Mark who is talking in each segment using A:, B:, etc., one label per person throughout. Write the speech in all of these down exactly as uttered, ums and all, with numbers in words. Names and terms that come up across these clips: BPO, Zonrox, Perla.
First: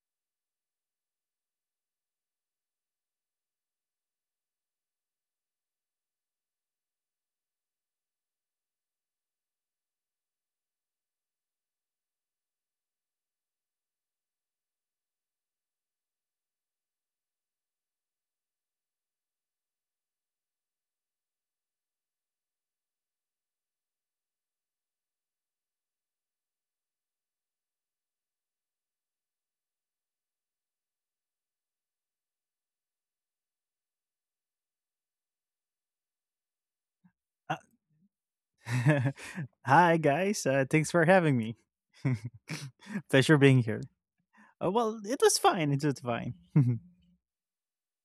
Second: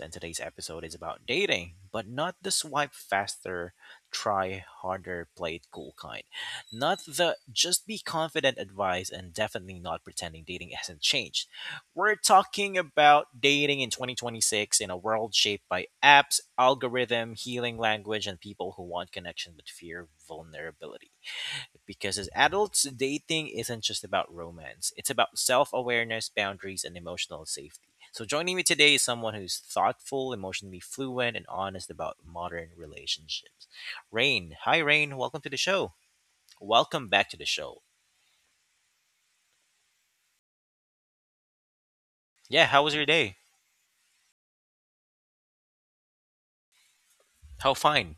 A: and today's episode is about dating, but not the swipe faster, try harder, play it cool kind. Not the just be confident advice, and definitely not pretending dating hasn't changed. We're talking about dating in twenty twenty-six in a world shaped by apps, algorithm, healing language, and people who want connection but fear vulnerability. Because as adults, dating isn't just about romance, it's about self awareness, boundaries, and emotional safety. So, joining me today is someone who's thoughtful, emotionally fluent, and honest about modern relationships. Rain. Hi, Rain. Welcome to the show. Welcome back to the
B: Uh,
A: show.
B: Hi, guys. Uh, thanks for having me.
A: Yeah, how was your day?
B: Pleasure being here. Uh, well, it was fine. It was fine.
A: How fine?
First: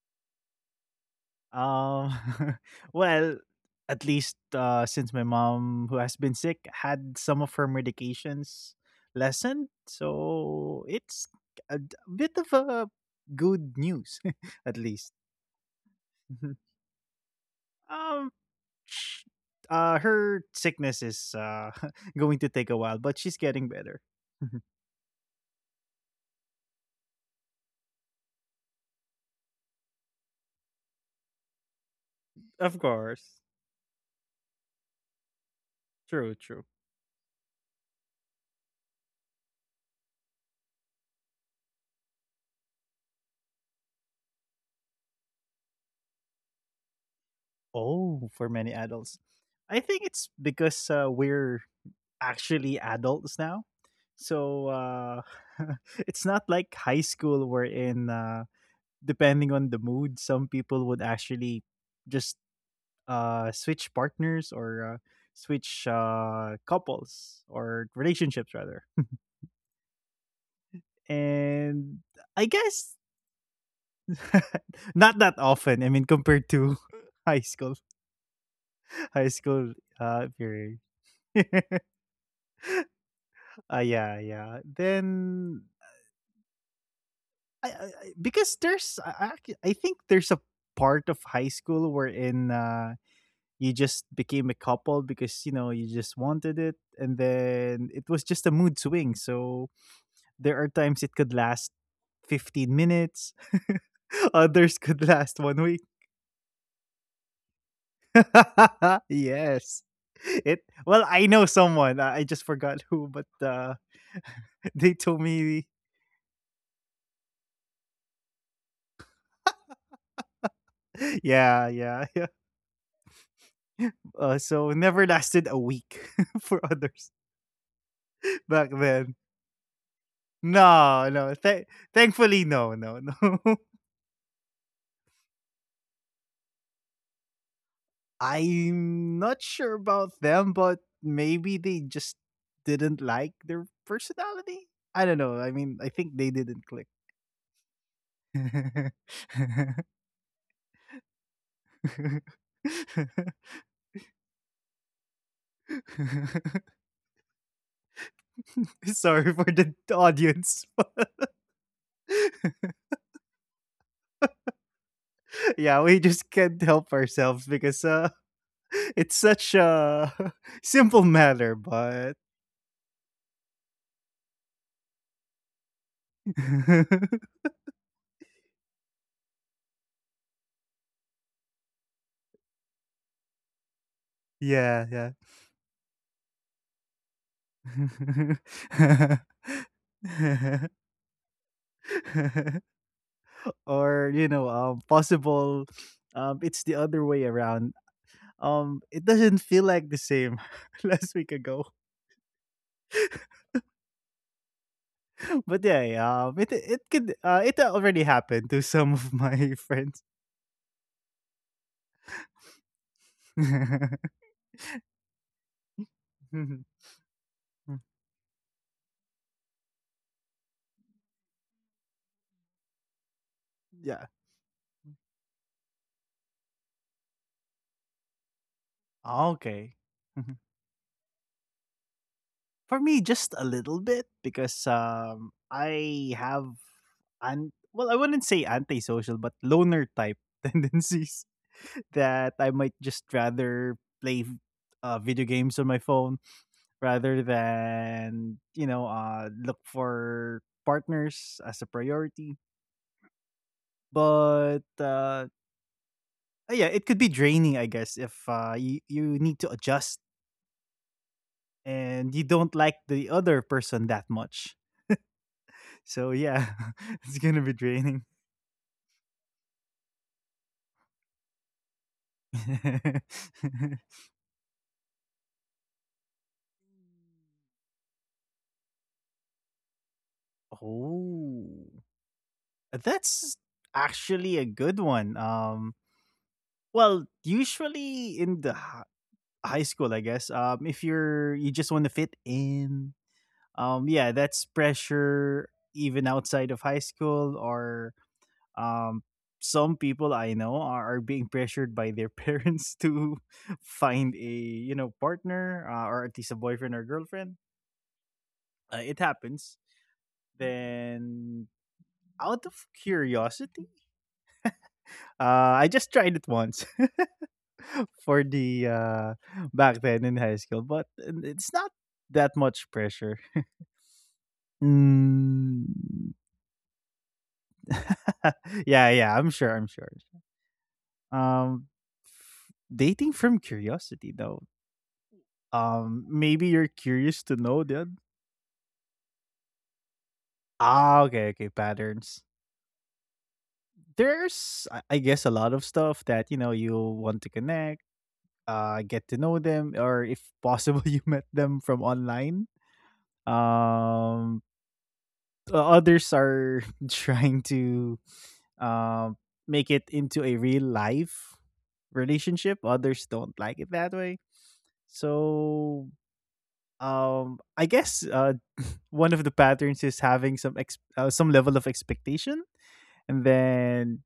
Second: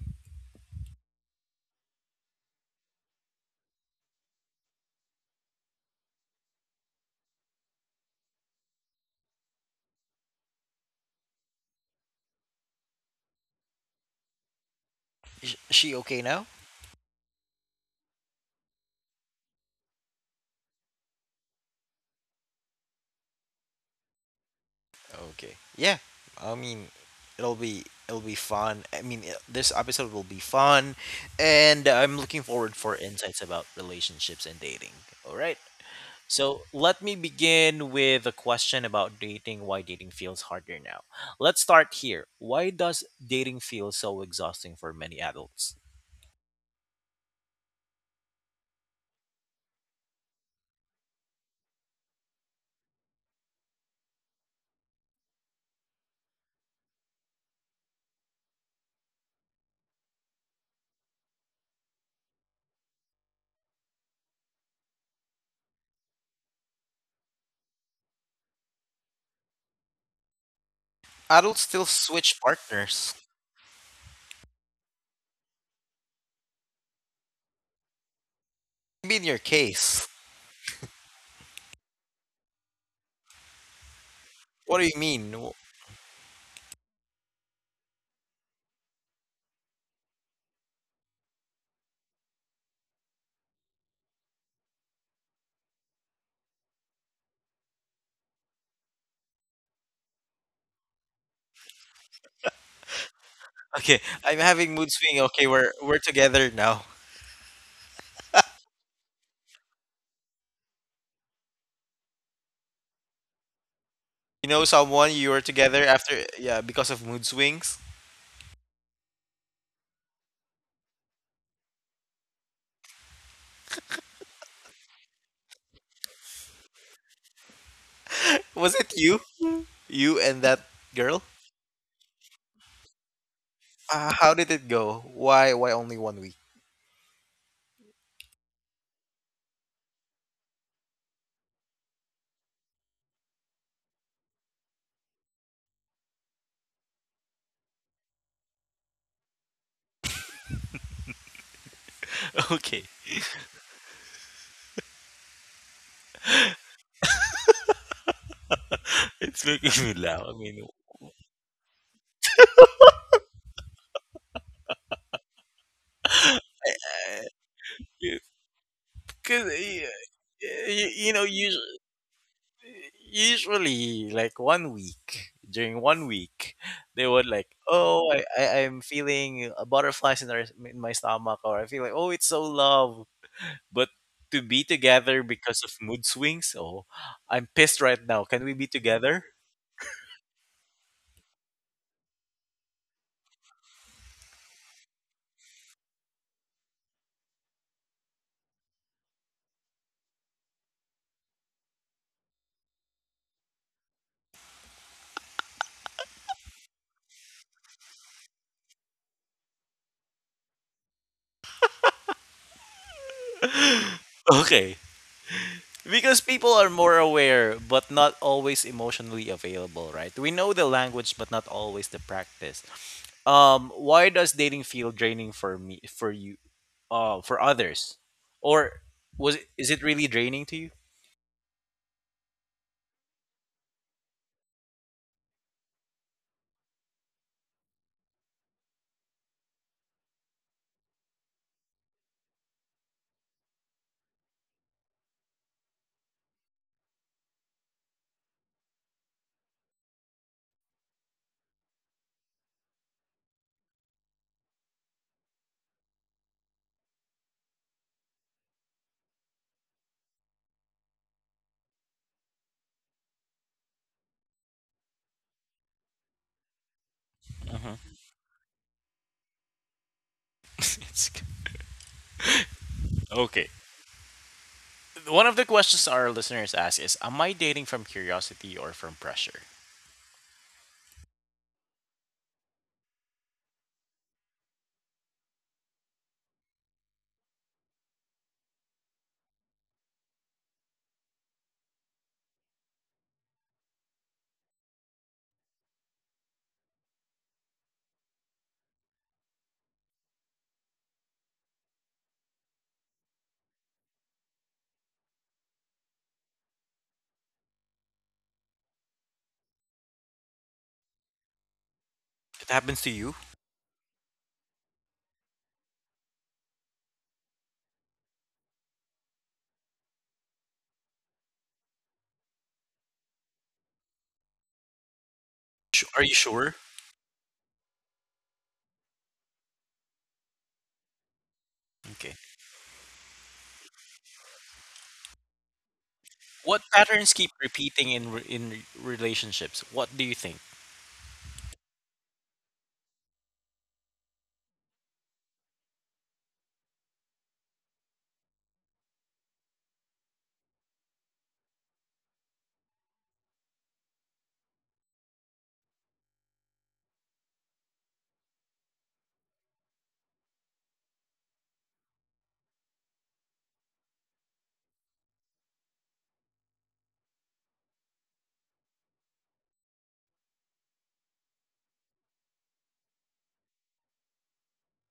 B: um, well, at least uh, since my mom, who has been sick, had some of her medications lessened. So it's a d- bit of a good news, at least.
A: Is she okay now?
B: Mhm. um, sh- uh, Her sickness is uh, going to take a while, but she's getting better.
A: Okay. Yeah. I mean, it'll be it'll be fun. I mean, it- this episode will be fun, and I'm looking forward
B: Of
A: for
B: course.
A: insights about relationships and dating. All right.
B: True,
A: So
B: true.
A: let me begin with a question about dating. Why dating feels harder now? Let's start here. Why does dating feel so exhausting for many adults?
B: Oh, for many adults. I think it's because uh, we're actually adults now. So uh, it's not like high school wherein, uh, depending on the mood, some people would actually just uh, switch partners or uh, switch uh, couples or relationships, rather.
A: Adults still
B: And
A: switch
B: I guess
A: partners.
B: not that often. I mean, compared to high school.
A: Maybe in your
B: High school
A: case.
B: uh period. Uh, yeah, yeah.
A: What do you mean? W-
B: Then I, I I- because there's I, I I think there's a part of high school wherein uh you just became a couple because you know you just wanted it and then it was just a mood swing. So there are times it could last fifteen minutes.
A: Okay, I'm having mood
B: Others
A: swing.
B: could
A: Okay,
B: last
A: we're
B: one
A: we're
B: week.
A: together now.
B: Yes. It well, I know someone. I I just forgot who, but uh
A: You know someone
B: they
A: you were
B: told
A: together
B: me
A: after, yeah, because of mood swings?
B: yeah, yeah, yeah. Uh, so never lasted a week for others
A: Was it you?
B: back then.
A: You and that girl?
B: No, no. Th- thankfully, no, no,
A: Uh,
B: no.
A: how did it go? Why why only one week?
B: I'm not sure about them, but maybe they just didn't like their personality. I don't know. I mean, I think they didn't click.
A: Okay. It's making me laugh.
B: Sorry
A: I
B: for the
A: mean,
B: audience. Yeah, we just can't help ourselves because uh,
A: Because you,
B: it's such
A: you
B: a
A: know usually,
B: simple matter, but
A: usually like one week, during one week they would like, oh, I, I i'm feeling uh, butterflies in, our, in my stomach, or I feel like, oh, it's so love. But to be together because
B: yeah,
A: of
B: yeah.
A: mood swings? Oh, I'm pissed right now, can we be together?
B: Or you know, um, possible. Um, it's the other way around. Um, it doesn't feel like the same last week ago, but yeah, yeah, um, it it could uh, it already happened to some of my friends.
A: Okay. Because people are more aware, but not always emotionally available, right? We know the language, but not always the practice. Um, why does
B: Yeah.
A: dating feel draining for me, for you, uh, for others, or was it, is it
B: Okay.
A: really draining to you?
B: For me, just a little bit because um, I have an well, I wouldn't say antisocial, but loner type tendencies that I might just rather play uh, video games on my phone rather than you know uh, look for partners as a priority. But uh, yeah, it could be draining, I guess, if uh, you you need to adjust and you don't like the other person that much. So yeah, it's gonna be draining.
A: Mhm. It's g- okay. One of the questions our listeners ask is, "Am I dating from curiosity or from pressure?"
B: Oh, that's actually a good one. Um, well, usually in the hi- high school, I guess. Um, if you're you just want to fit in, um, yeah, that's pressure even outside of high school. Or um, some people I know are, are being pressured by their parents to find a you know partner uh, or at least a boyfriend or girlfriend. Uh, it happens. Then,
A: It happens to you.
B: out of curiosity, uh, I just tried it once for the uh, back then in high school, but it's not that much pressure.
A: Sh- Are you sure?
B: Mm. Yeah, yeah, I'm sure, I'm sure.
A: Okay.
B: Um, Dating from curiosity though.
A: What
B: Um,
A: patterns
B: maybe
A: keep
B: you're
A: repeating
B: curious to
A: in re-
B: know
A: in
B: the
A: re- relationships? What do you think?
B: ah, okay, okay, patterns. There's, I I guess, a lot of stuff that you know you want to connect uh, get to know them, or if possible, you met them from online. Um, o- Others are trying to um, make it into a real life relationship. Others don't like it that way. So um, I guess uh, one of the patterns is having some ex- uh, some level of expectation, and then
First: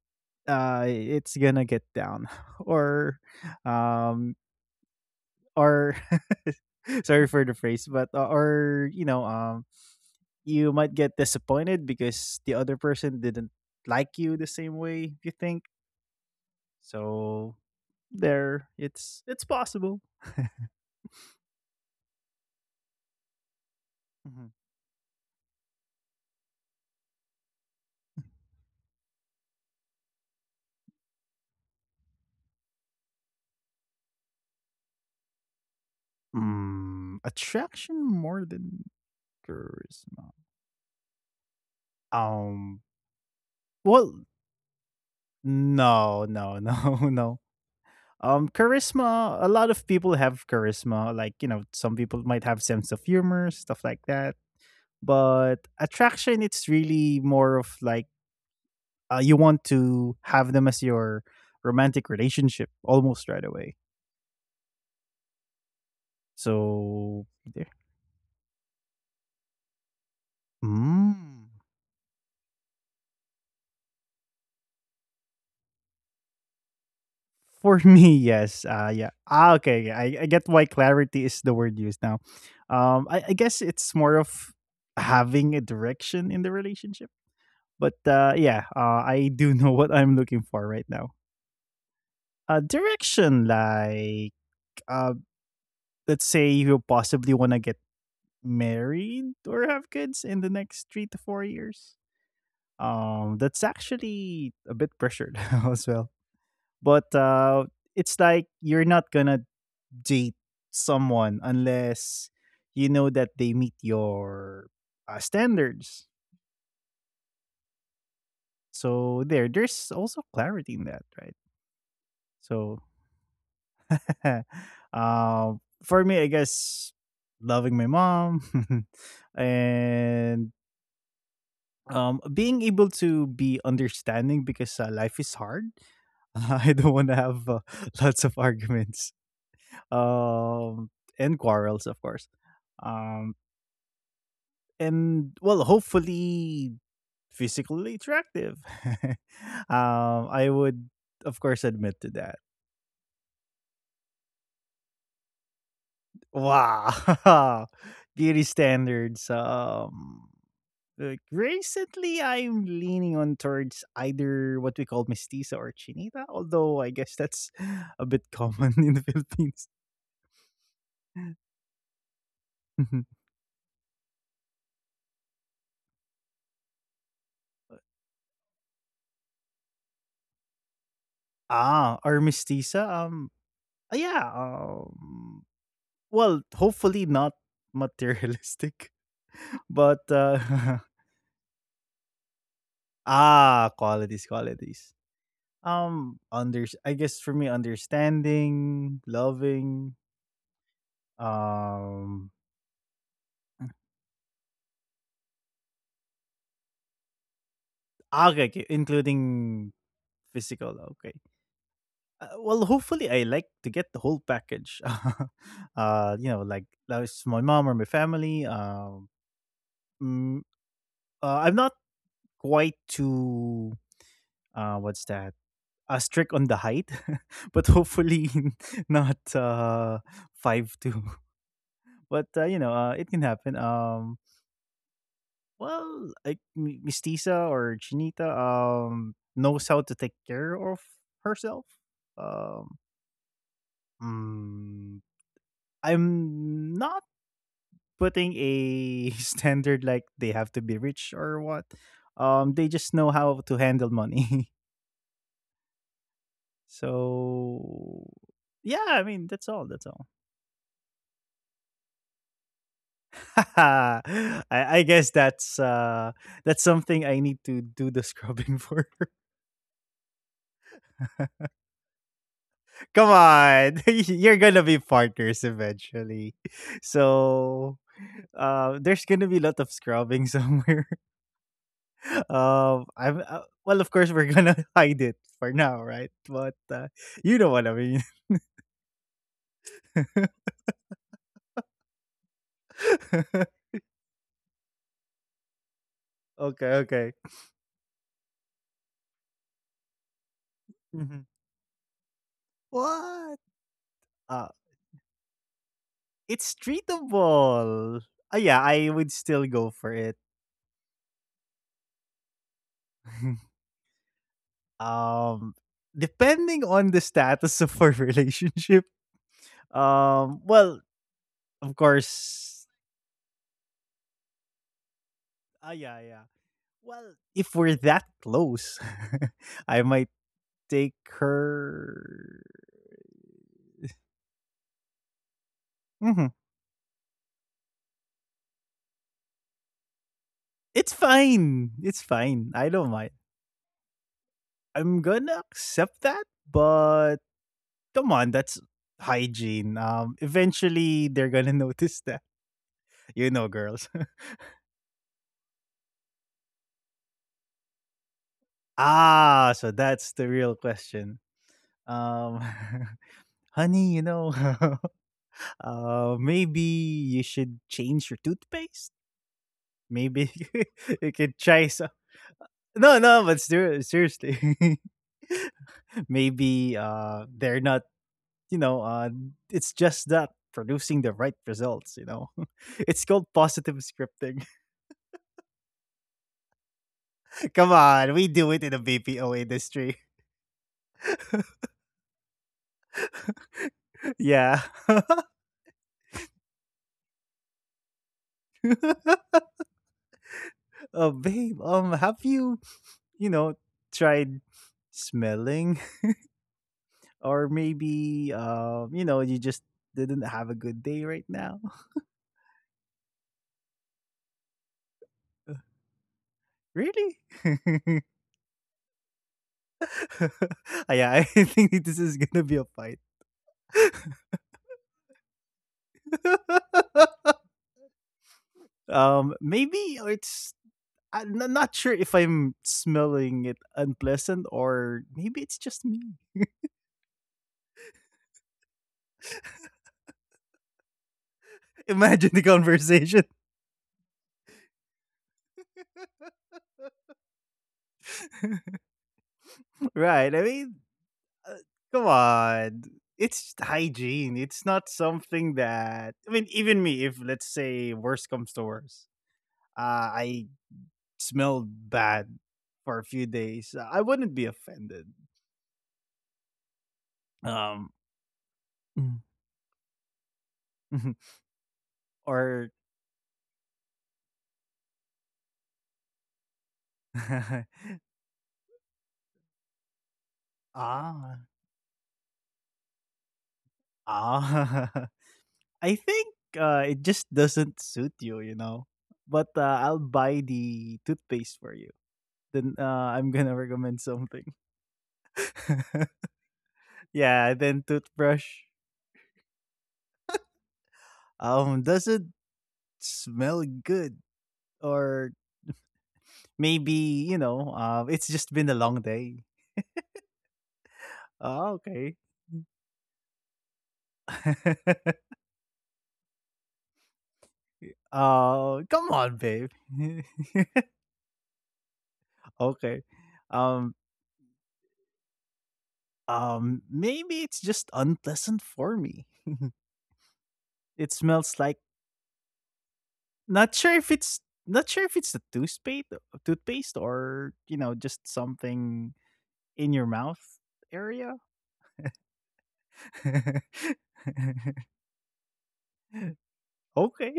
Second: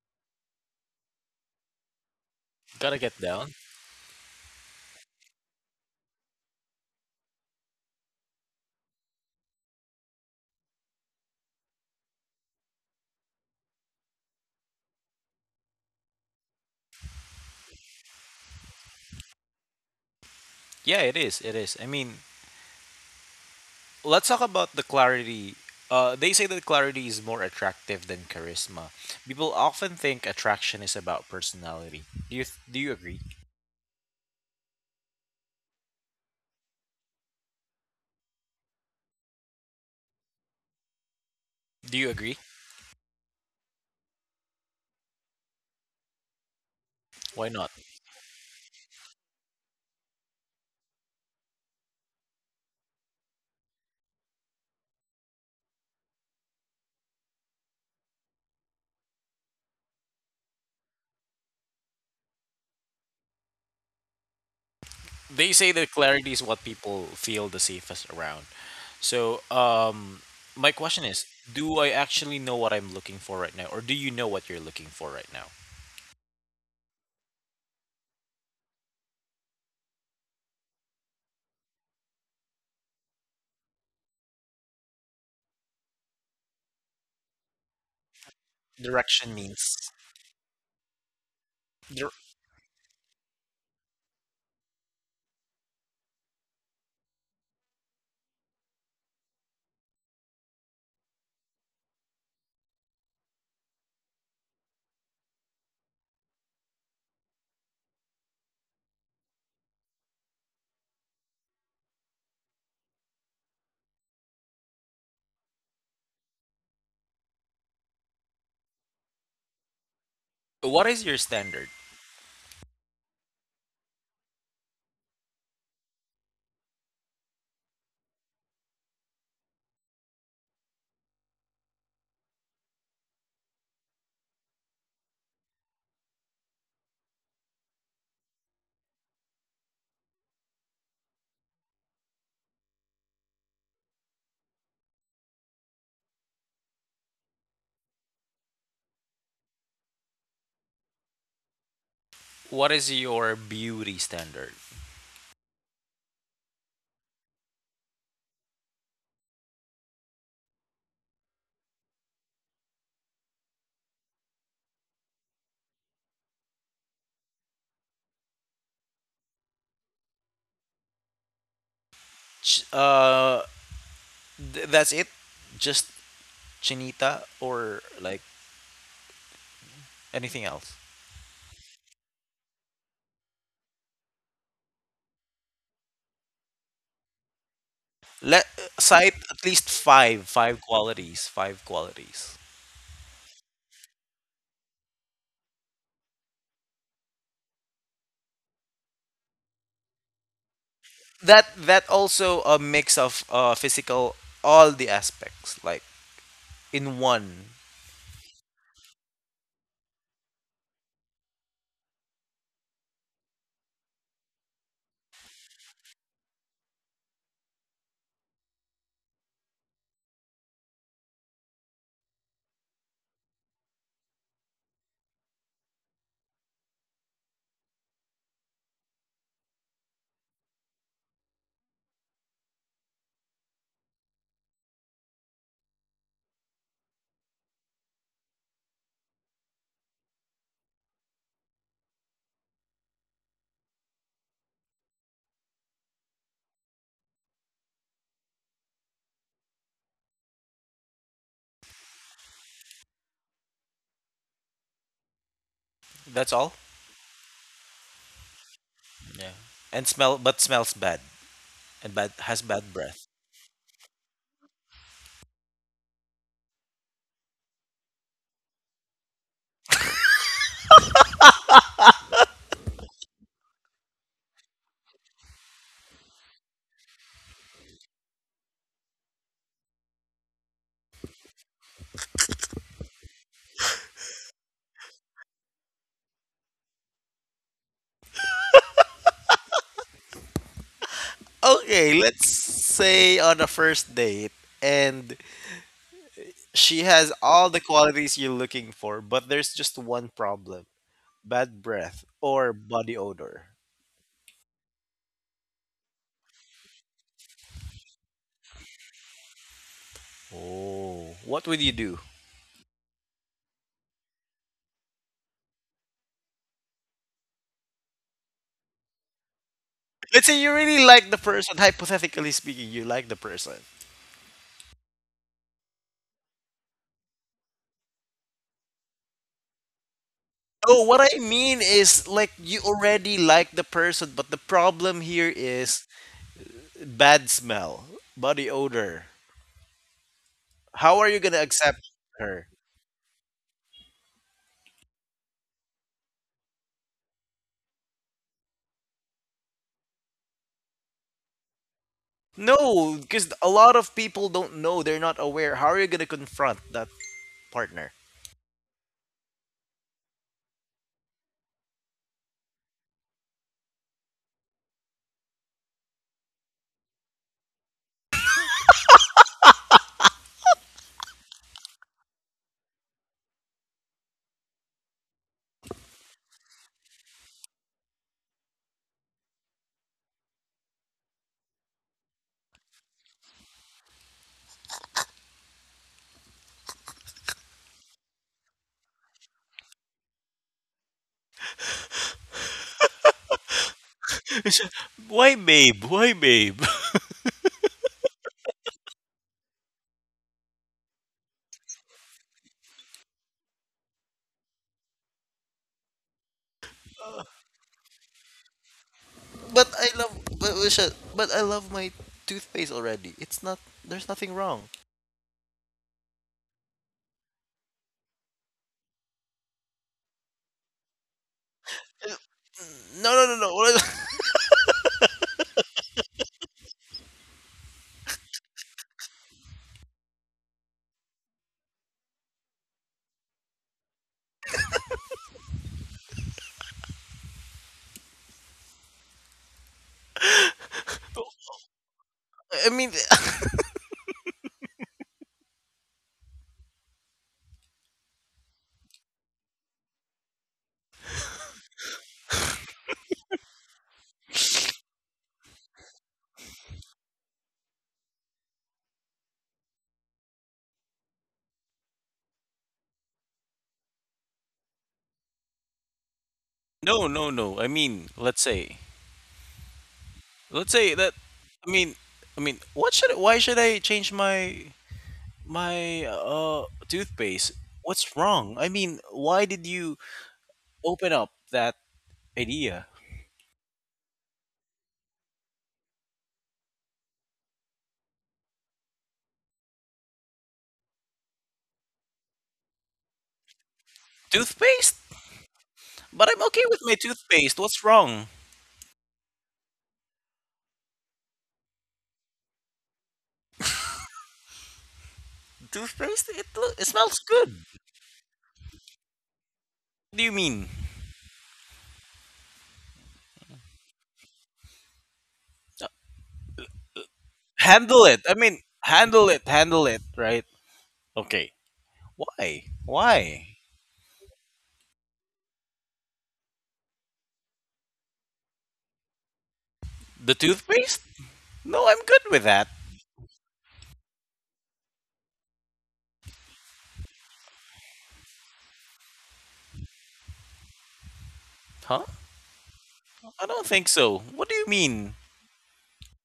B: uh, it's gonna get down
A: Gotta get
B: or
A: down.
B: um, or sorry for the phrase, but uh, or you know, um, you might get disappointed because the other person didn't like you the same way you think. So there, it's it's possible.
A: Yeah, it is. It is. I mean,
B: Mhm.
A: let's talk about the clarity. Uh, they say that clarity is more attractive than charisma. People often think attraction is about personality. Do you do you agree?
B: Mm, attraction more than charisma.
A: Do you
B: Um,
A: agree?
B: well, no, no, no, no.
A: Why not?
B: Um, charisma. A lot of people have charisma. Like you know, some people might have sense of humor, stuff like that, but attraction it's really more of like uh, you want to have them as your romantic relationship almost right away,
A: They say that clarity is
B: so
A: what
B: there.
A: people feel the safest around. So, um, my
B: Mm.
A: question is, do I actually know what I'm looking for right now, or do you know what you're looking for right now?
B: For me yes uh yeah. Ah, okay, yeah, I, I get why clarity is the word used now. um I, I guess it's more of having a direction in the relationship, but uh yeah uh, I do know what I'm
A: Direction
B: looking for
A: means.
B: right now. Uh
A: dir-
B: direction like uh let's say you possibly want to get married or have kids in the next three to four years. Um, that's actually a bit pressured as well. But uh, it's like you're not gonna date someone unless you know that they meet your uh, standards. So there, there's also clarity in that, right?
A: what is your standard?
B: So, uh, for me, I guess loving my mom and um being able to be understanding because uh, life is hard. I don't want to have uh, lots of arguments, um and quarrels of course, um and well hopefully physically attractive. um I would of course admit to that.
A: What is your beauty standard?
B: Wow. Beauty standards. um Like recently, I'm leaning on towards either what we call mestiza or chinita, although I guess that's a bit common in the Philippines.
A: Ch- Uh, Th- that's it. Just Chinita, or like anything else.
B: Ah, or mestiza. Um, uh, yeah. Um, well, hopefully not materialistic,
A: Let Cite
B: but
A: at least
B: uh,
A: five, five qualities, five qualities.
B: ah, qualities, qualities. Um, under I guess for me, understanding, loving.
A: That
B: Um,
A: that also a mix of uh, physical, all the aspects, like in one.
B: ah, okay, okay, including physical. Okay. Uh, well, hopefully, I like to get the whole package. Uh, you know, like like it's my mom or my family. Um, mm, uh, I'm not quite too uh, what's that? Uh, strict on the height, but hopefully not uh, five two. But uh, you know, uh, it can happen. Um, well, like M- Miss Tisa or Chinita, um, knows how to take care of herself. Um, mm, I'm not putting a standard like they have to be rich or what. Um, they just know how to handle money.
A: That's all.
B: So yeah, I mean that's all. That's all.
A: Yeah. And smell, but smells bad and bad has bad breath.
B: I, I guess that's uh that's something I need to do the scrubbing for. Come on, you're gonna be partners eventually. So uh, there's gonna be a lot of scrubbing somewhere. um, I'm uh, Well, of course, we're gonna hide it for now, right? But uh, you know what I mean.
A: Okay, let's
B: Okay,
A: say on a first date, and
B: okay.
A: she has all the qualities you're looking for, but there's just one
B: Mhm.
A: problem. Bad breath
B: What?
A: or body
B: Uh,
A: odor.
B: it's treatable. Uh, yeah, I would still go for it.
A: Oh, what would you do?
B: um, Depending on the status of our relationship. Um, well,
A: Let's say you
B: of
A: really like the person,
B: course.
A: hypothetically speaking, you like the person.
B: Ah, yeah, yeah. Well, if we're that close, I might take
A: Oh, what I
B: her.
A: mean is like you already like the person, but the problem here
B: Mhm.
A: is bad smell, body odor.
B: It's fine.
A: How
B: It's
A: are you gonna
B: fine. I don't
A: accept
B: mind.
A: her?
B: I'm gonna accept that, but come on, that's hygiene. Um, eventually they're gonna notice that. You know, girls.
A: No, because a lot of people don't know, they're not aware. How are you gonna confront that partner?
B: Ah, so that's the real question. Um, honey, you know, uh, maybe you should change your toothpaste. Maybe you could try some. No, no, but ser- seriously, maybe uh, they're not you know, uh, it's just that producing the right results, you know. It's called positive scripting. Come on, we do it in the B P O industry. Yeah.
A: Why, babe? Why, babe?
B: Uh, babe, um have you, you know, tried smelling or maybe um, you know, you just didn't have a
A: But
B: good
A: I
B: day
A: love
B: right
A: but
B: now?
A: we should- but I love my toothpaste already. It's not. There's nothing wrong.
B: Really? Yeah, I think this is gonna be a fight.
A: No, no, no, no. what I
B: Um, maybe it's I'm no- not sure if I'm smelling it unpleasant or maybe it's just me. Imagine the conversation.
A: I mean
B: Right. I mean, uh, come on. It's hygiene. It's not something that. I mean, even me, if let's say worse comes to worse, uh, I smelled bad for a few days, uh, I wouldn't be offended. Um,
A: No, no, no. I mean, let's say, let's say that.
B: or.
A: I mean, I mean, what should? I- Why should I change my my uh toothpaste? What's wrong? I mean, why did you
B: ah.
A: open up that idea?
B: Ah. I think uh, it just doesn't suit you, you know. But uh, I'll buy the toothpaste for you. Then uh, I'm gonna recommend something.
A: Toothpaste? But
B: Yeah,
A: I'm okay
B: then
A: with my
B: toothbrush.
A: toothpaste. What's wrong?
B: Um, doesn't smell good, or maybe you
A: Toothpaste? It
B: know,
A: lo- it
B: uh, it's
A: smells
B: just been a
A: good.
B: long day.
A: What do you
B: Oh,
A: mean?
B: okay. Oh, come
A: Handle it.
B: on,
A: I
B: babe.
A: mean, handle it, handle it, right? Okay.
B: Okay.
A: Why?
B: Um,
A: Why?
B: um, Maybe it's just unpleasant for me. It
A: The
B: smells like
A: toothpaste? No, I'm good with
B: Not
A: that.
B: sure if it's not sure if it's a toothpaste toothpaste or, you know, just something in your mouth area.
A: Huh? I don't think so. What do you mean?
B: Okay.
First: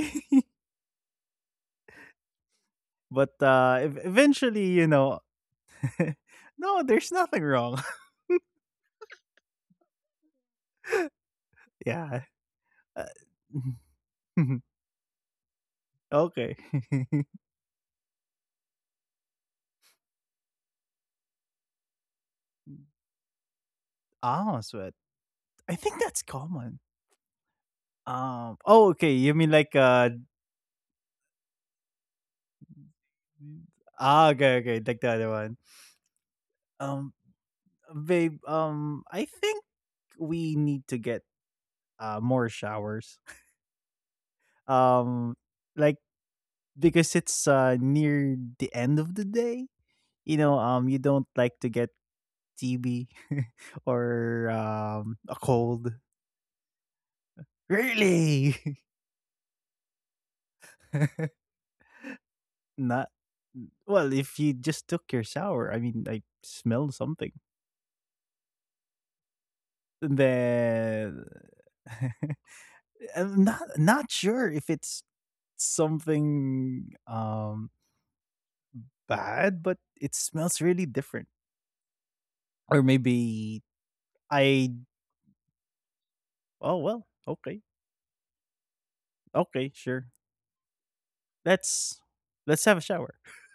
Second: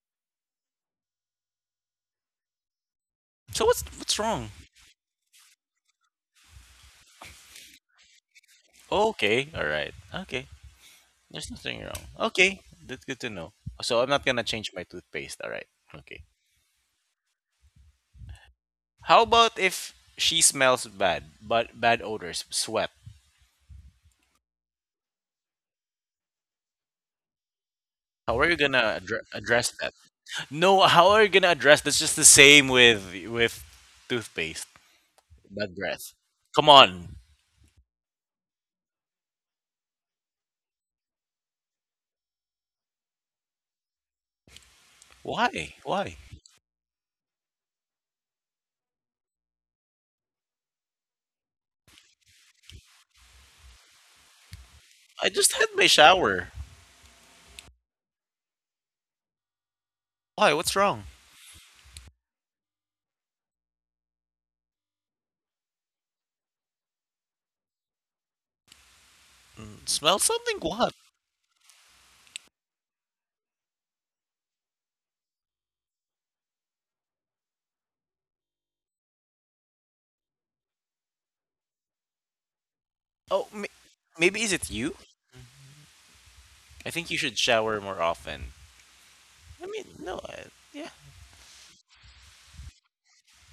B: But
A: So
B: uh
A: what's
B: ev-
A: what's wrong?
B: eventually, you know, no, there's nothing wrong.
A: Okay, all right. Okay. There's nothing wrong.
B: Yeah.
A: Okay. That's good to know. So I'm not
B: Uh,
A: going to change my toothpaste, all right. Okay.
B: okay.
A: How about if she smells bad, but bad odors, sweat?
B: Ah, sweat. I think that's common.
A: How are you
B: Um
A: going
B: oh
A: to
B: okay,
A: addre-
B: you mean
A: address
B: like
A: that?
B: uh
A: No, how are you going to address, that's just the same with with
B: ah, okay,
A: toothpaste?
B: okay, like the other one.
A: Bad breath. Come
B: Um
A: on.
B: babe, um I think we need to get uh, more showers. Um,
A: Why?
B: like
A: Why?
B: because it's uh, near the end of the day, you know, um, you don't like to get T B or um,
A: I
B: a
A: just had my
B: cold.
A: shower.
B: Really,
A: Why? What's wrong?
B: not well. If you just took your shower, I mean, I smelled something.
A: Mm, Smell something? What?
B: Then I'm not not sure if it's something um bad, but it smells really different. Or
A: Oh,
B: maybe
A: m- maybe is it
B: I
A: you?
B: oh
A: I
B: well,
A: think you should
B: okay,
A: shower more often. I
B: okay,
A: mean,
B: sure.
A: no, I, yeah.
B: Let's let's have a shower.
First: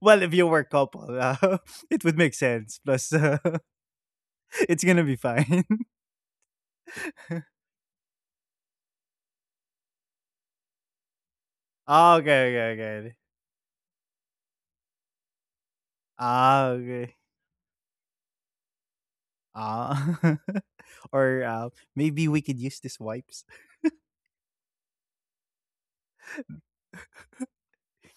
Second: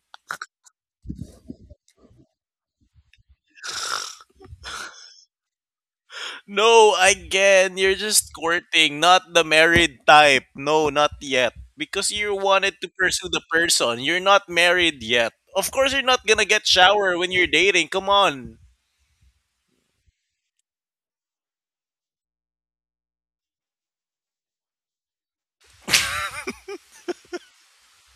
B: Well, if you were a couple, uh, it would make sense. Plus, uh, it's gonna be fine.
A: No, again, you're just courting, not the married type. No, not yet. Because you
B: Okay,
A: wanted
B: okay,
A: to
B: okay.
A: pursue the person. You're not married yet. Of course you're not gonna get
B: Ah, okay.
A: shower when you're dating. Come on,
B: Ah, or uh, maybe we could use these wipes.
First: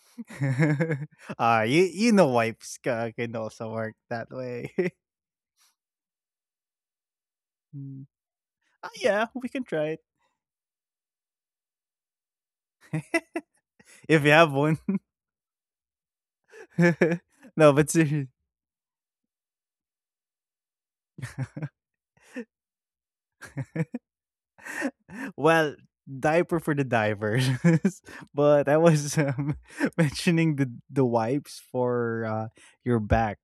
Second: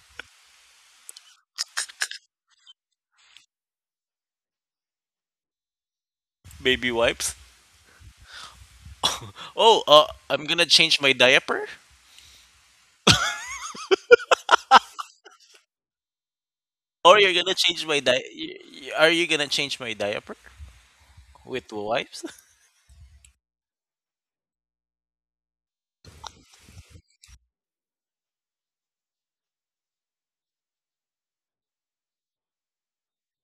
B: Ah, you you know wipes ca- can also work that way.
A: baby wipes.
B: Mm. Ah, yeah, we can
A: Oh,
B: try it
A: uh, I'm gonna change my diaper.
B: if you have one.
A: Or you're gonna
B: No,
A: change
B: but
A: my di-
B: seriously.
A: y- y- Are you gonna change my diaper with wipes?
B: Well, diaper for the divers, but I was um, mentioning the the wipes for uh, your back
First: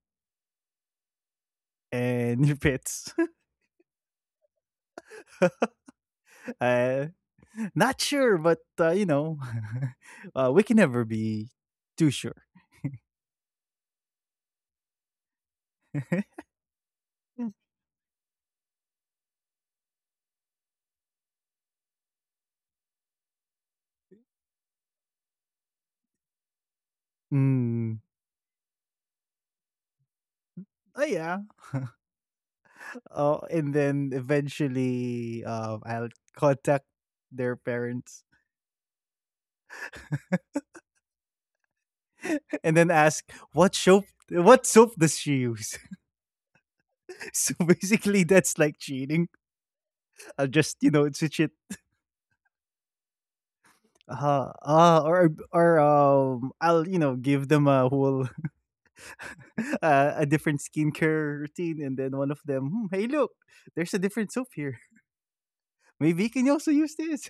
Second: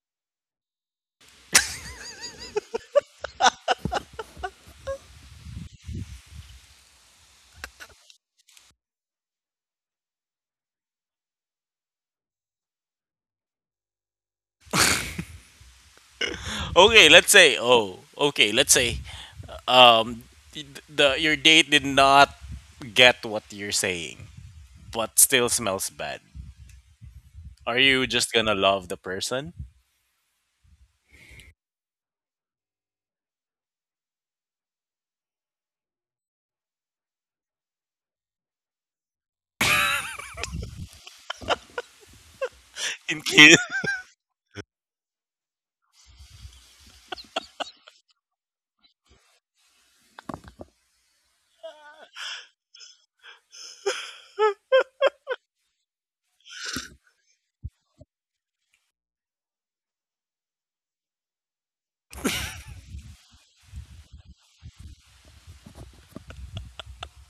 B: and your pits. Uh, not sure, but uh, you know, uh, we can never be too sure.
A: Okay, let's say. Oh, okay, let's say. Um, the, the your date did not get what you're saying, but still smells bad. Are
B: Mm.
A: you just gonna love the person?
B: Oh yeah. Oh, and then eventually, uh, I'll contact their parents and then
A: In
B: ask
A: case,
B: what soap what soap does she use. So basically, that's like cheating. I'll just you know switch it. Uh, uh, or or um, I'll you know give them a whole uh, a different skincare routine, and then one of them, hmm, hey, look, there's a different soap here. Maybe can you can also use this?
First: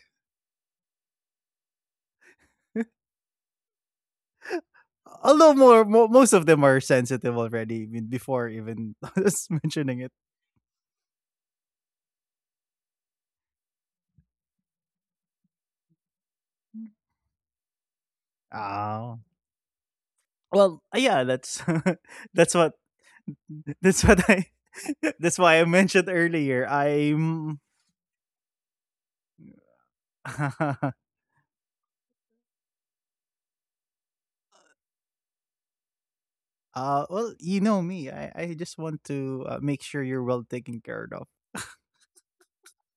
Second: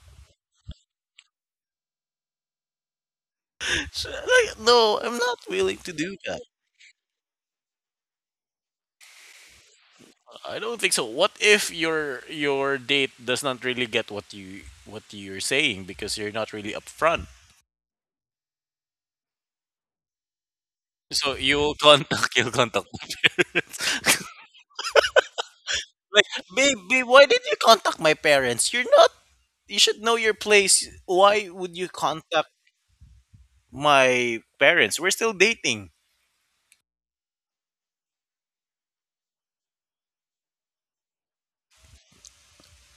A: so, like, no, I'm not
B: Although
A: willing
B: more,
A: to
B: mo-
A: do
B: most
A: that.
B: of them are sensitive already, I mean, before even us mentioning it.
A: I don't think so. What if your your date does not really get what you what you're saying because you're not really upfront?
B: Oh. Well, uh, yeah,
A: So
B: that's
A: you'll contact you'll
B: that's what
A: contact the parents.
B: that's what I that's why I mentioned
A: Like,
B: earlier.
A: baby, why did you
B: I'm
A: contact my parents? You're not. You should know your place. Why would you contact my parents? We're still dating.
B: Uh, well, you know me. I, I just want to uh, make sure you're well taken care of.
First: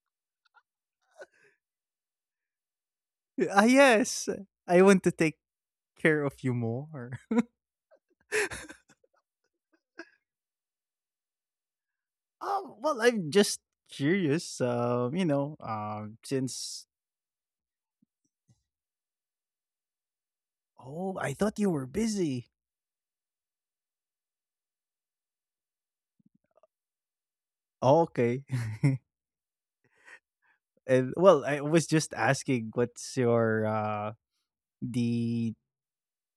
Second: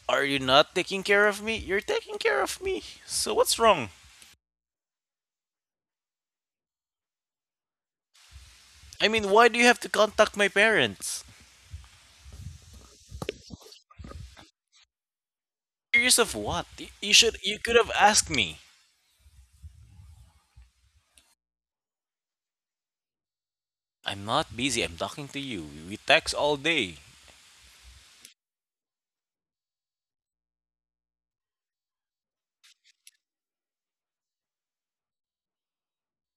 A: Are you not taking care of me? You're taking care of me. So what's
B: Ah,
A: wrong?
B: yes. I want to take care of you more.
A: I mean, why do you have to contact my parents?
B: Um, well, I'm just curious. Um, you know,
A: Curious
B: um,
A: of what?
B: since
A: Y- You should. You could have asked me.
B: oh, I thought you were busy.
A: I'm not busy. I'm talking to you. We text all day.
B: Oh, okay. And well, I was just asking, what's your uh the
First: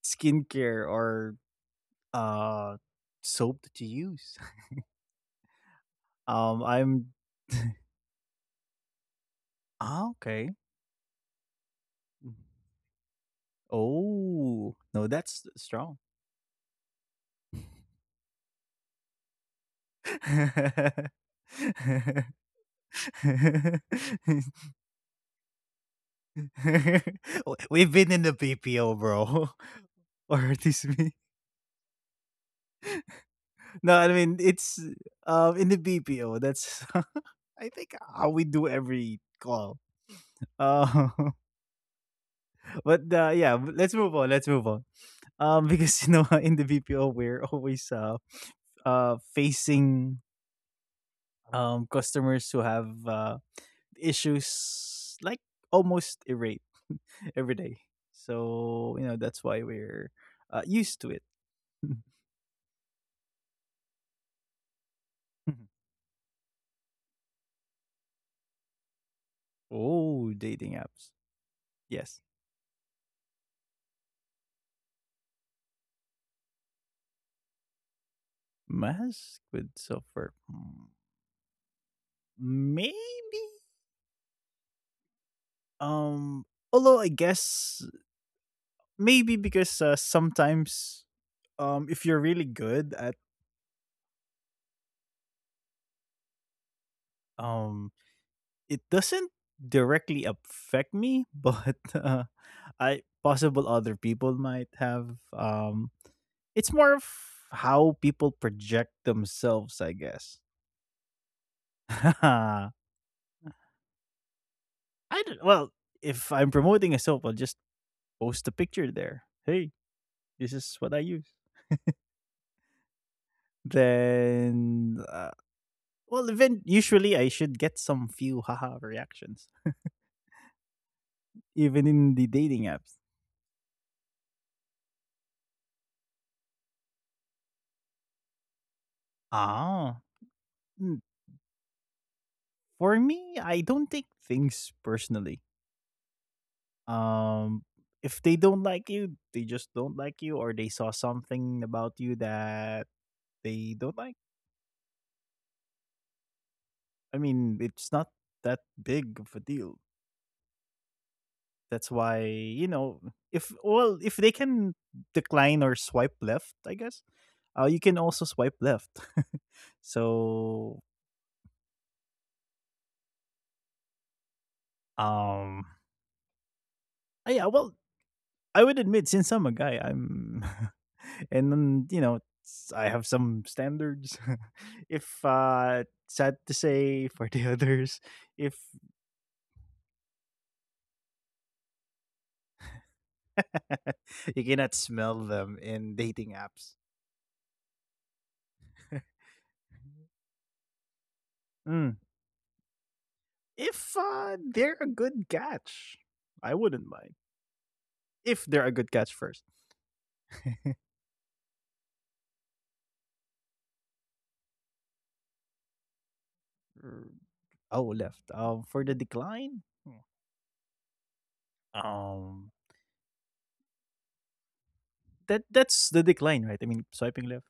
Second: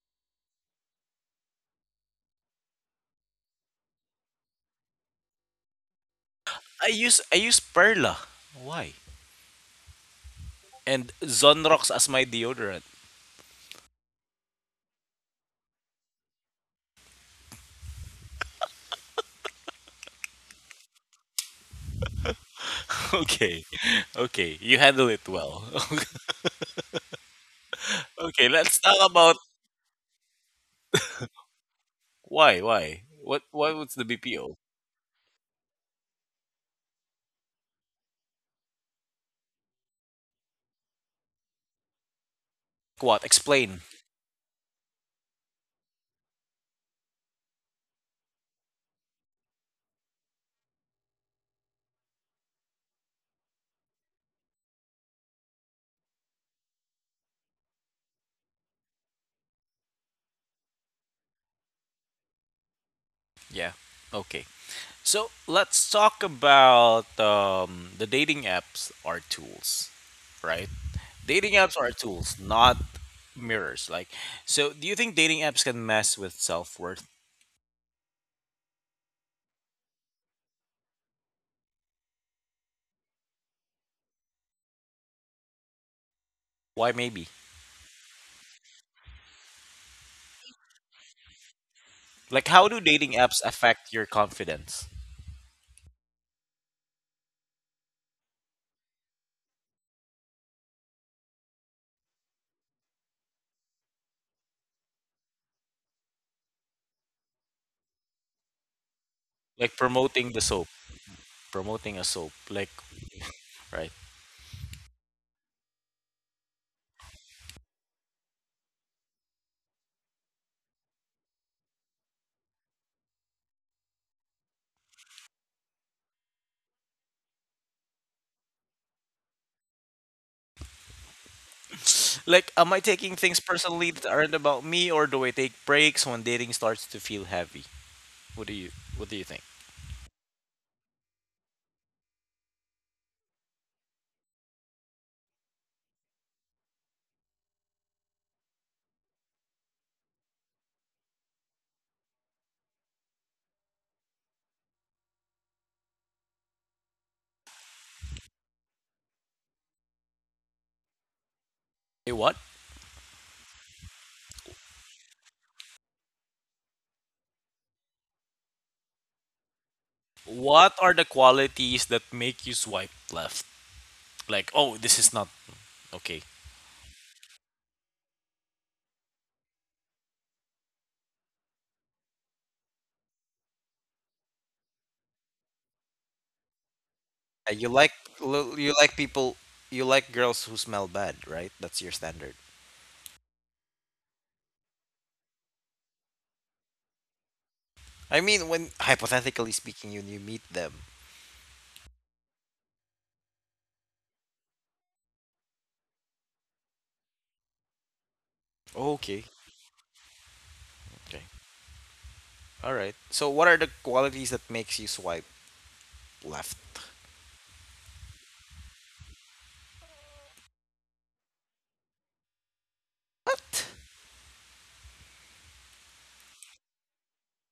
B: skincare or uh soap that you use? Um,
A: I
B: I'm.
A: use I use Perla. Why?
B: Ah, okay.
A: And Zonrox as my
B: Mm.
A: deodorant.
B: Oh, no, that's strong.
A: Okay, okay. You handle it well.
B: W- We've been in the
A: Okay, let's
B: B P O,
A: talk about
B: bro. Or at least me.
A: why, why, what, why was
B: No,
A: the
B: I mean
A: B P O?
B: it's um in the B P O. That's I think how we do every call. Uh, but
A: What?
B: uh, yeah, but
A: Explain.
B: let's move on. Let's move on. Um, because you know in the B P O we're always uh uh facing um customers who have uh issues like almost irate every day. So you know that's why we're uh, used to it.
A: Yeah. Okay. So let's talk about, um, the dating apps are tools,
B: Oh, dating
A: right?
B: apps.
A: Dating apps are
B: Yes,
A: tools, not mirrors. Like, so do you think dating apps can mess with self worth?
B: mask with software. Hmm, maybe. Um.
A: Why,
B: Although I
A: maybe?
B: guess maybe because uh, sometimes um if you're really
A: Like, how do
B: good
A: dating
B: at
A: apps affect your confidence?
B: um it doesn't directly affect me, but uh, I possible other people might have um it's more of how people project
A: Like
B: themselves, I
A: promoting the
B: guess.
A: soap, promoting a soap, like,
B: I
A: right?
B: don't, well, if I'm promoting a soap, I'll just post a picture there. Hey, this is what I use. Then, uh, well, even usually I should get some few haha reactions, even in the
A: Like,
B: dating
A: am I
B: apps.
A: taking things personally that aren't about me, or do I take breaks when dating starts to feel heavy? What do you What do you think?
B: Ah, mm, for me, I don't take things personally. Um, if they don't like you, they just don't like you, or they saw something about you that they don't like, I mean, it's not that big of a deal. That's
A: Hey,
B: why,
A: what?
B: you know, if well, if they can decline or swipe left, I guess, uh, you can also swipe left.
A: What
B: So,
A: are the qualities that make you swipe left? Like, oh, this is not
B: um,
A: okay.
B: uh, yeah, well, I would admit since I'm a guy, I'm and then, you know, s- I have some standards. If uh sad to say for the
A: Uh, You like
B: others, if
A: l- you like people you like girls who smell bad, right? That's your standard.
B: you cannot smell them in dating apps.
A: I mean, when hypothetically speaking, you you meet them.
B: Mm. If uh, they're a good catch, I wouldn't mind. If they're a good catch
A: Okay.
B: first.
A: Okay. All right. So, what are the qualities that makes you swipe left?
B: Er, oh, left. Um, for the decline, hmm, um,
A: What?
B: that that's the decline, right? I mean, swiping left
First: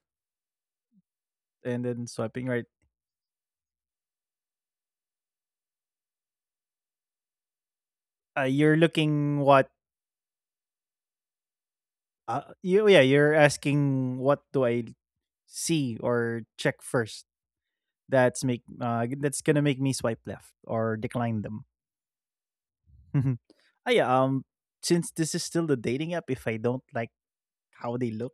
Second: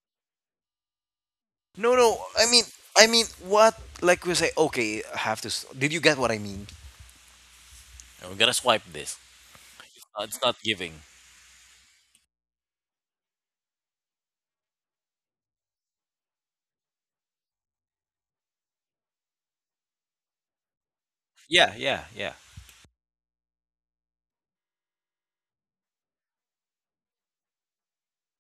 B: and
A: No,
B: then
A: no. I
B: swiping
A: mean,
B: right.
A: I mean, what? Like we say, okay, I have to. s- Did you get what I mean? I'm
B: Uh,
A: gonna
B: you're
A: swipe this.
B: looking what?
A: Uh, It's not giving.
B: Uh, you, yeah, you're asking what do I see or check first? That's make uh, that's gonna make me swipe left or decline them.
A: Yeah, yeah, yeah.
B: Ah, yeah. Um, since this is still the dating app, if I don't like how they look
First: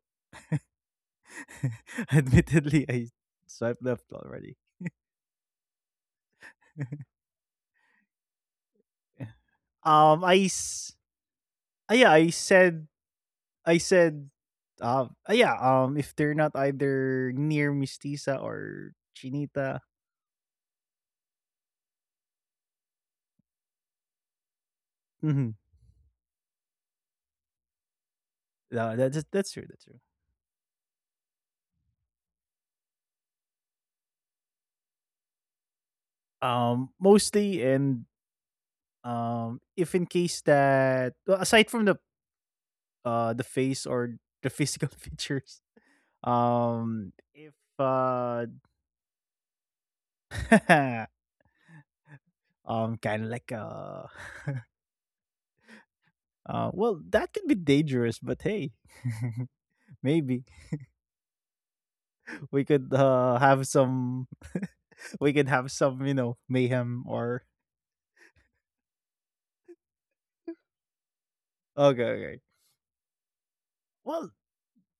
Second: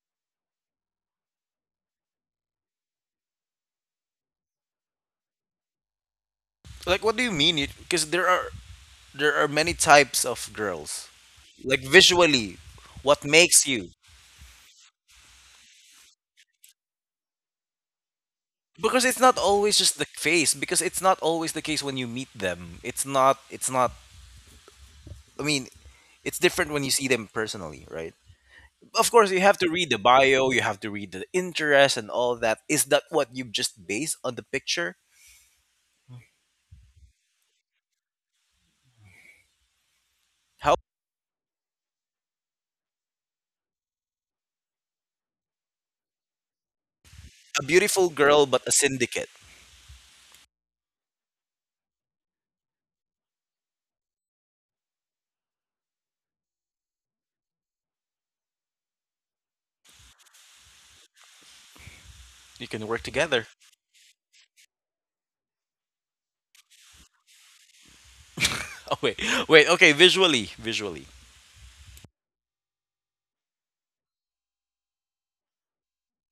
B: admittedly, I swipe left already.
A: Like, what do you mean? Because there are there are many types
B: Um, I
A: of
B: s-
A: girls. Like
B: ah, yeah, I
A: visually,
B: said
A: what makes
B: I
A: you?
B: said um ah, yeah, um if they're not either near Mistisa or
A: Because it's not always
B: Chinita,
A: just the face. Because it's not always the case when you meet them. It's not. It's not. I mean,
B: mhm,
A: it's different when you see them personally, right? Of
B: no,
A: course, you
B: that's
A: have to
B: that's true,
A: read the
B: that's true.
A: bio. You have to read the interest and all that. Is that what you just base on the picture?
B: Um, mostly and um if in
A: How
B: case that well, aside from the uh the face or the physical features,
A: a
B: um
A: beautiful
B: if
A: girl but a syndicate.
B: uh um kind of like uh uh, well, that could be dangerous, but hey, maybe
A: You can work together.
B: we could uh, have some. we could have some, you know, mayhem or
A: Oh wait, wait. Okay, visually, visually.
B: okay, okay. Well,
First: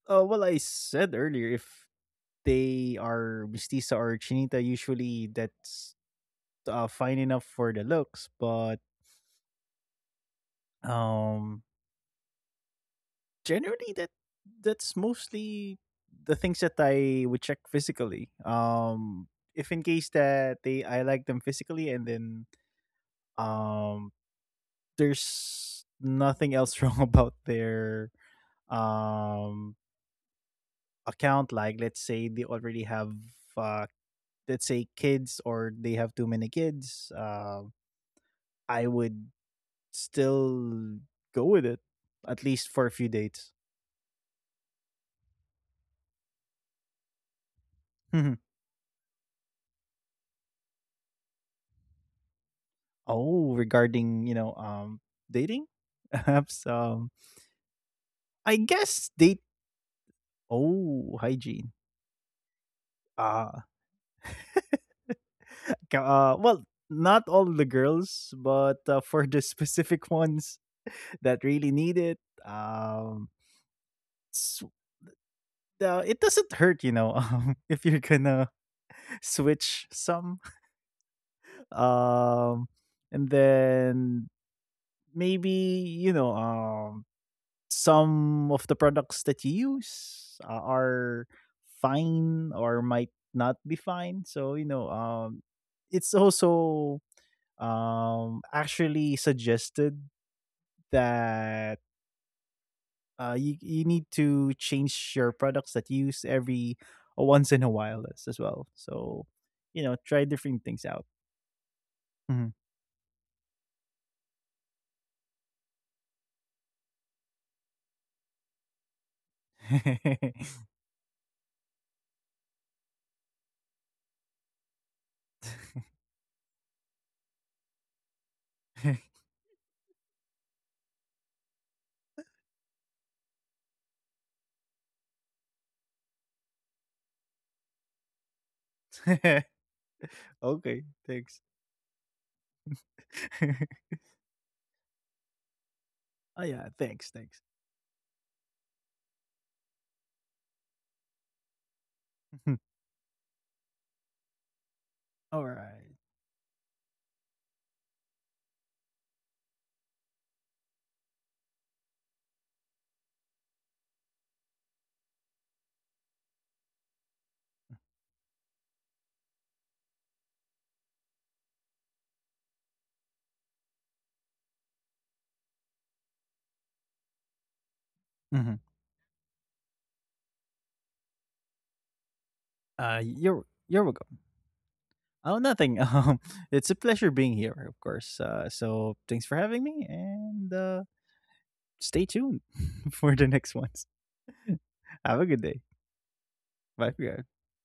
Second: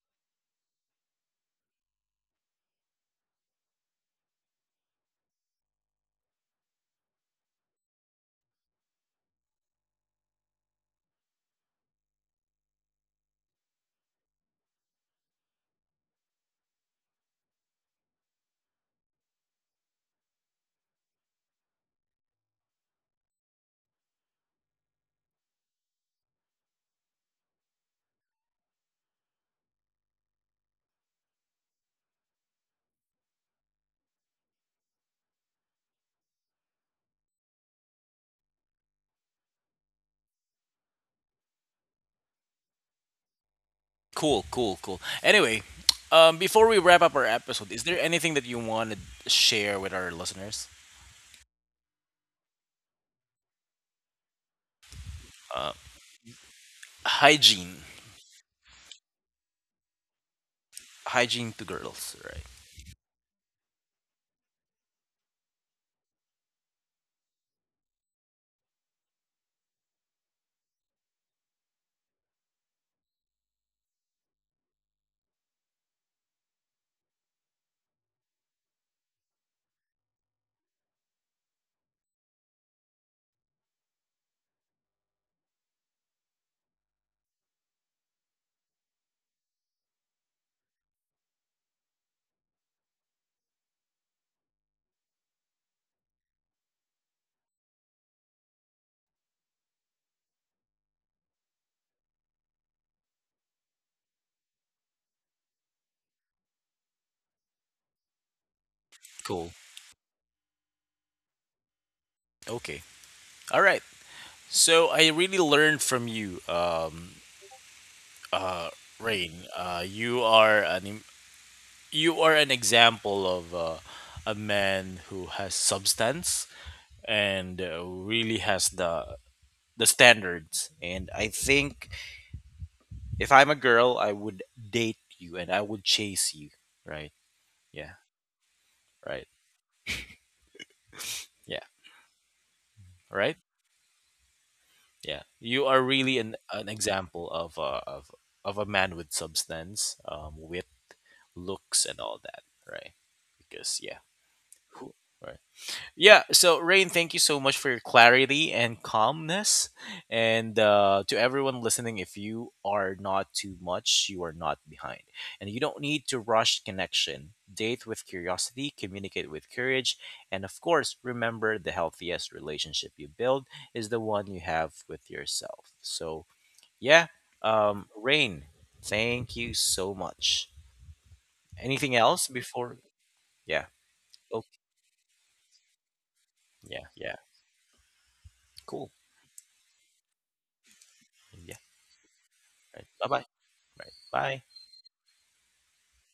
B: uh, well, I said earlier if they are mestiza or chinita, usually that's uh, fine enough for the looks, but um, generally that that's mostly the things that I would check physically. Um, if in case that they I like them physically and then um there's nothing else wrong about their um account, like let's say they already have uh let's say kids or they have too many kids, uh, I would still go with it at least for a few dates.
A: Cool, cool, cool. Anyway, um, before we wrap up our episode, is there
B: Mhm.
A: anything that you want to share with our listeners?
B: Oh, regarding you know um dating
A: Uh,
B: apps, um
A: Hygiene,
B: I guess date oh, hygiene,
A: hygiene to girls, right?
B: uh Ka- Uh, well, not all the girls, but uh, for the specific ones that really need it, um, s uh, it doesn't hurt, you know, um, if you're gonna switch some. Um, and then maybe, you know, um, some of the products that you use uh, are fine or might not be fine. So, you know, um, it's also um actually suggested that uh, you you need to change your products that you use every uh, once in a while, as, as well. So you know, try different
A: Cool.
B: things out. Mhm.
A: Okay. All right. So I really learned from you, um, uh, Rain. Uh, you are an im- you are an example of uh, a man who has substance and uh, really has the the standards. And I think if I'm a girl I would date you and I would chase you. Right? Yeah. Right.
B: Okay, thanks.
A: Yeah. Right.
B: Oh
A: Yeah.
B: yeah,
A: You
B: thanks,
A: are
B: thanks.
A: really an, an example of a of, of a man with substance, um with
B: Mhm.
A: looks and all that. Right? Because, yeah.
B: All right.
A: who- right. Yeah, so Rain, thank you so much for your clarity and calmness. And uh, to everyone listening, if you are not too much, you are not behind. And you don't need to rush connection. Date with curiosity, communicate with courage, and of course, remember the healthiest relationship you build is the one you have with yourself. So, yeah,
B: Mhm.
A: um, Rain, thank you so much.
B: Uh,
A: Anything
B: you're
A: else
B: you're welcome.
A: before? Yeah.
B: Oh,
A: Oh,
B: nothing. Um, it's a pleasure being here, of
A: yeah,
B: course.
A: yeah.
B: Uh, so thanks for having me,
A: Cool.
B: and uh, stay tuned
A: Yeah.
B: for the next ones.
A: Bye bye.
B: Have a
A: Right.
B: good day.
A: Bye.
B: Bye for now.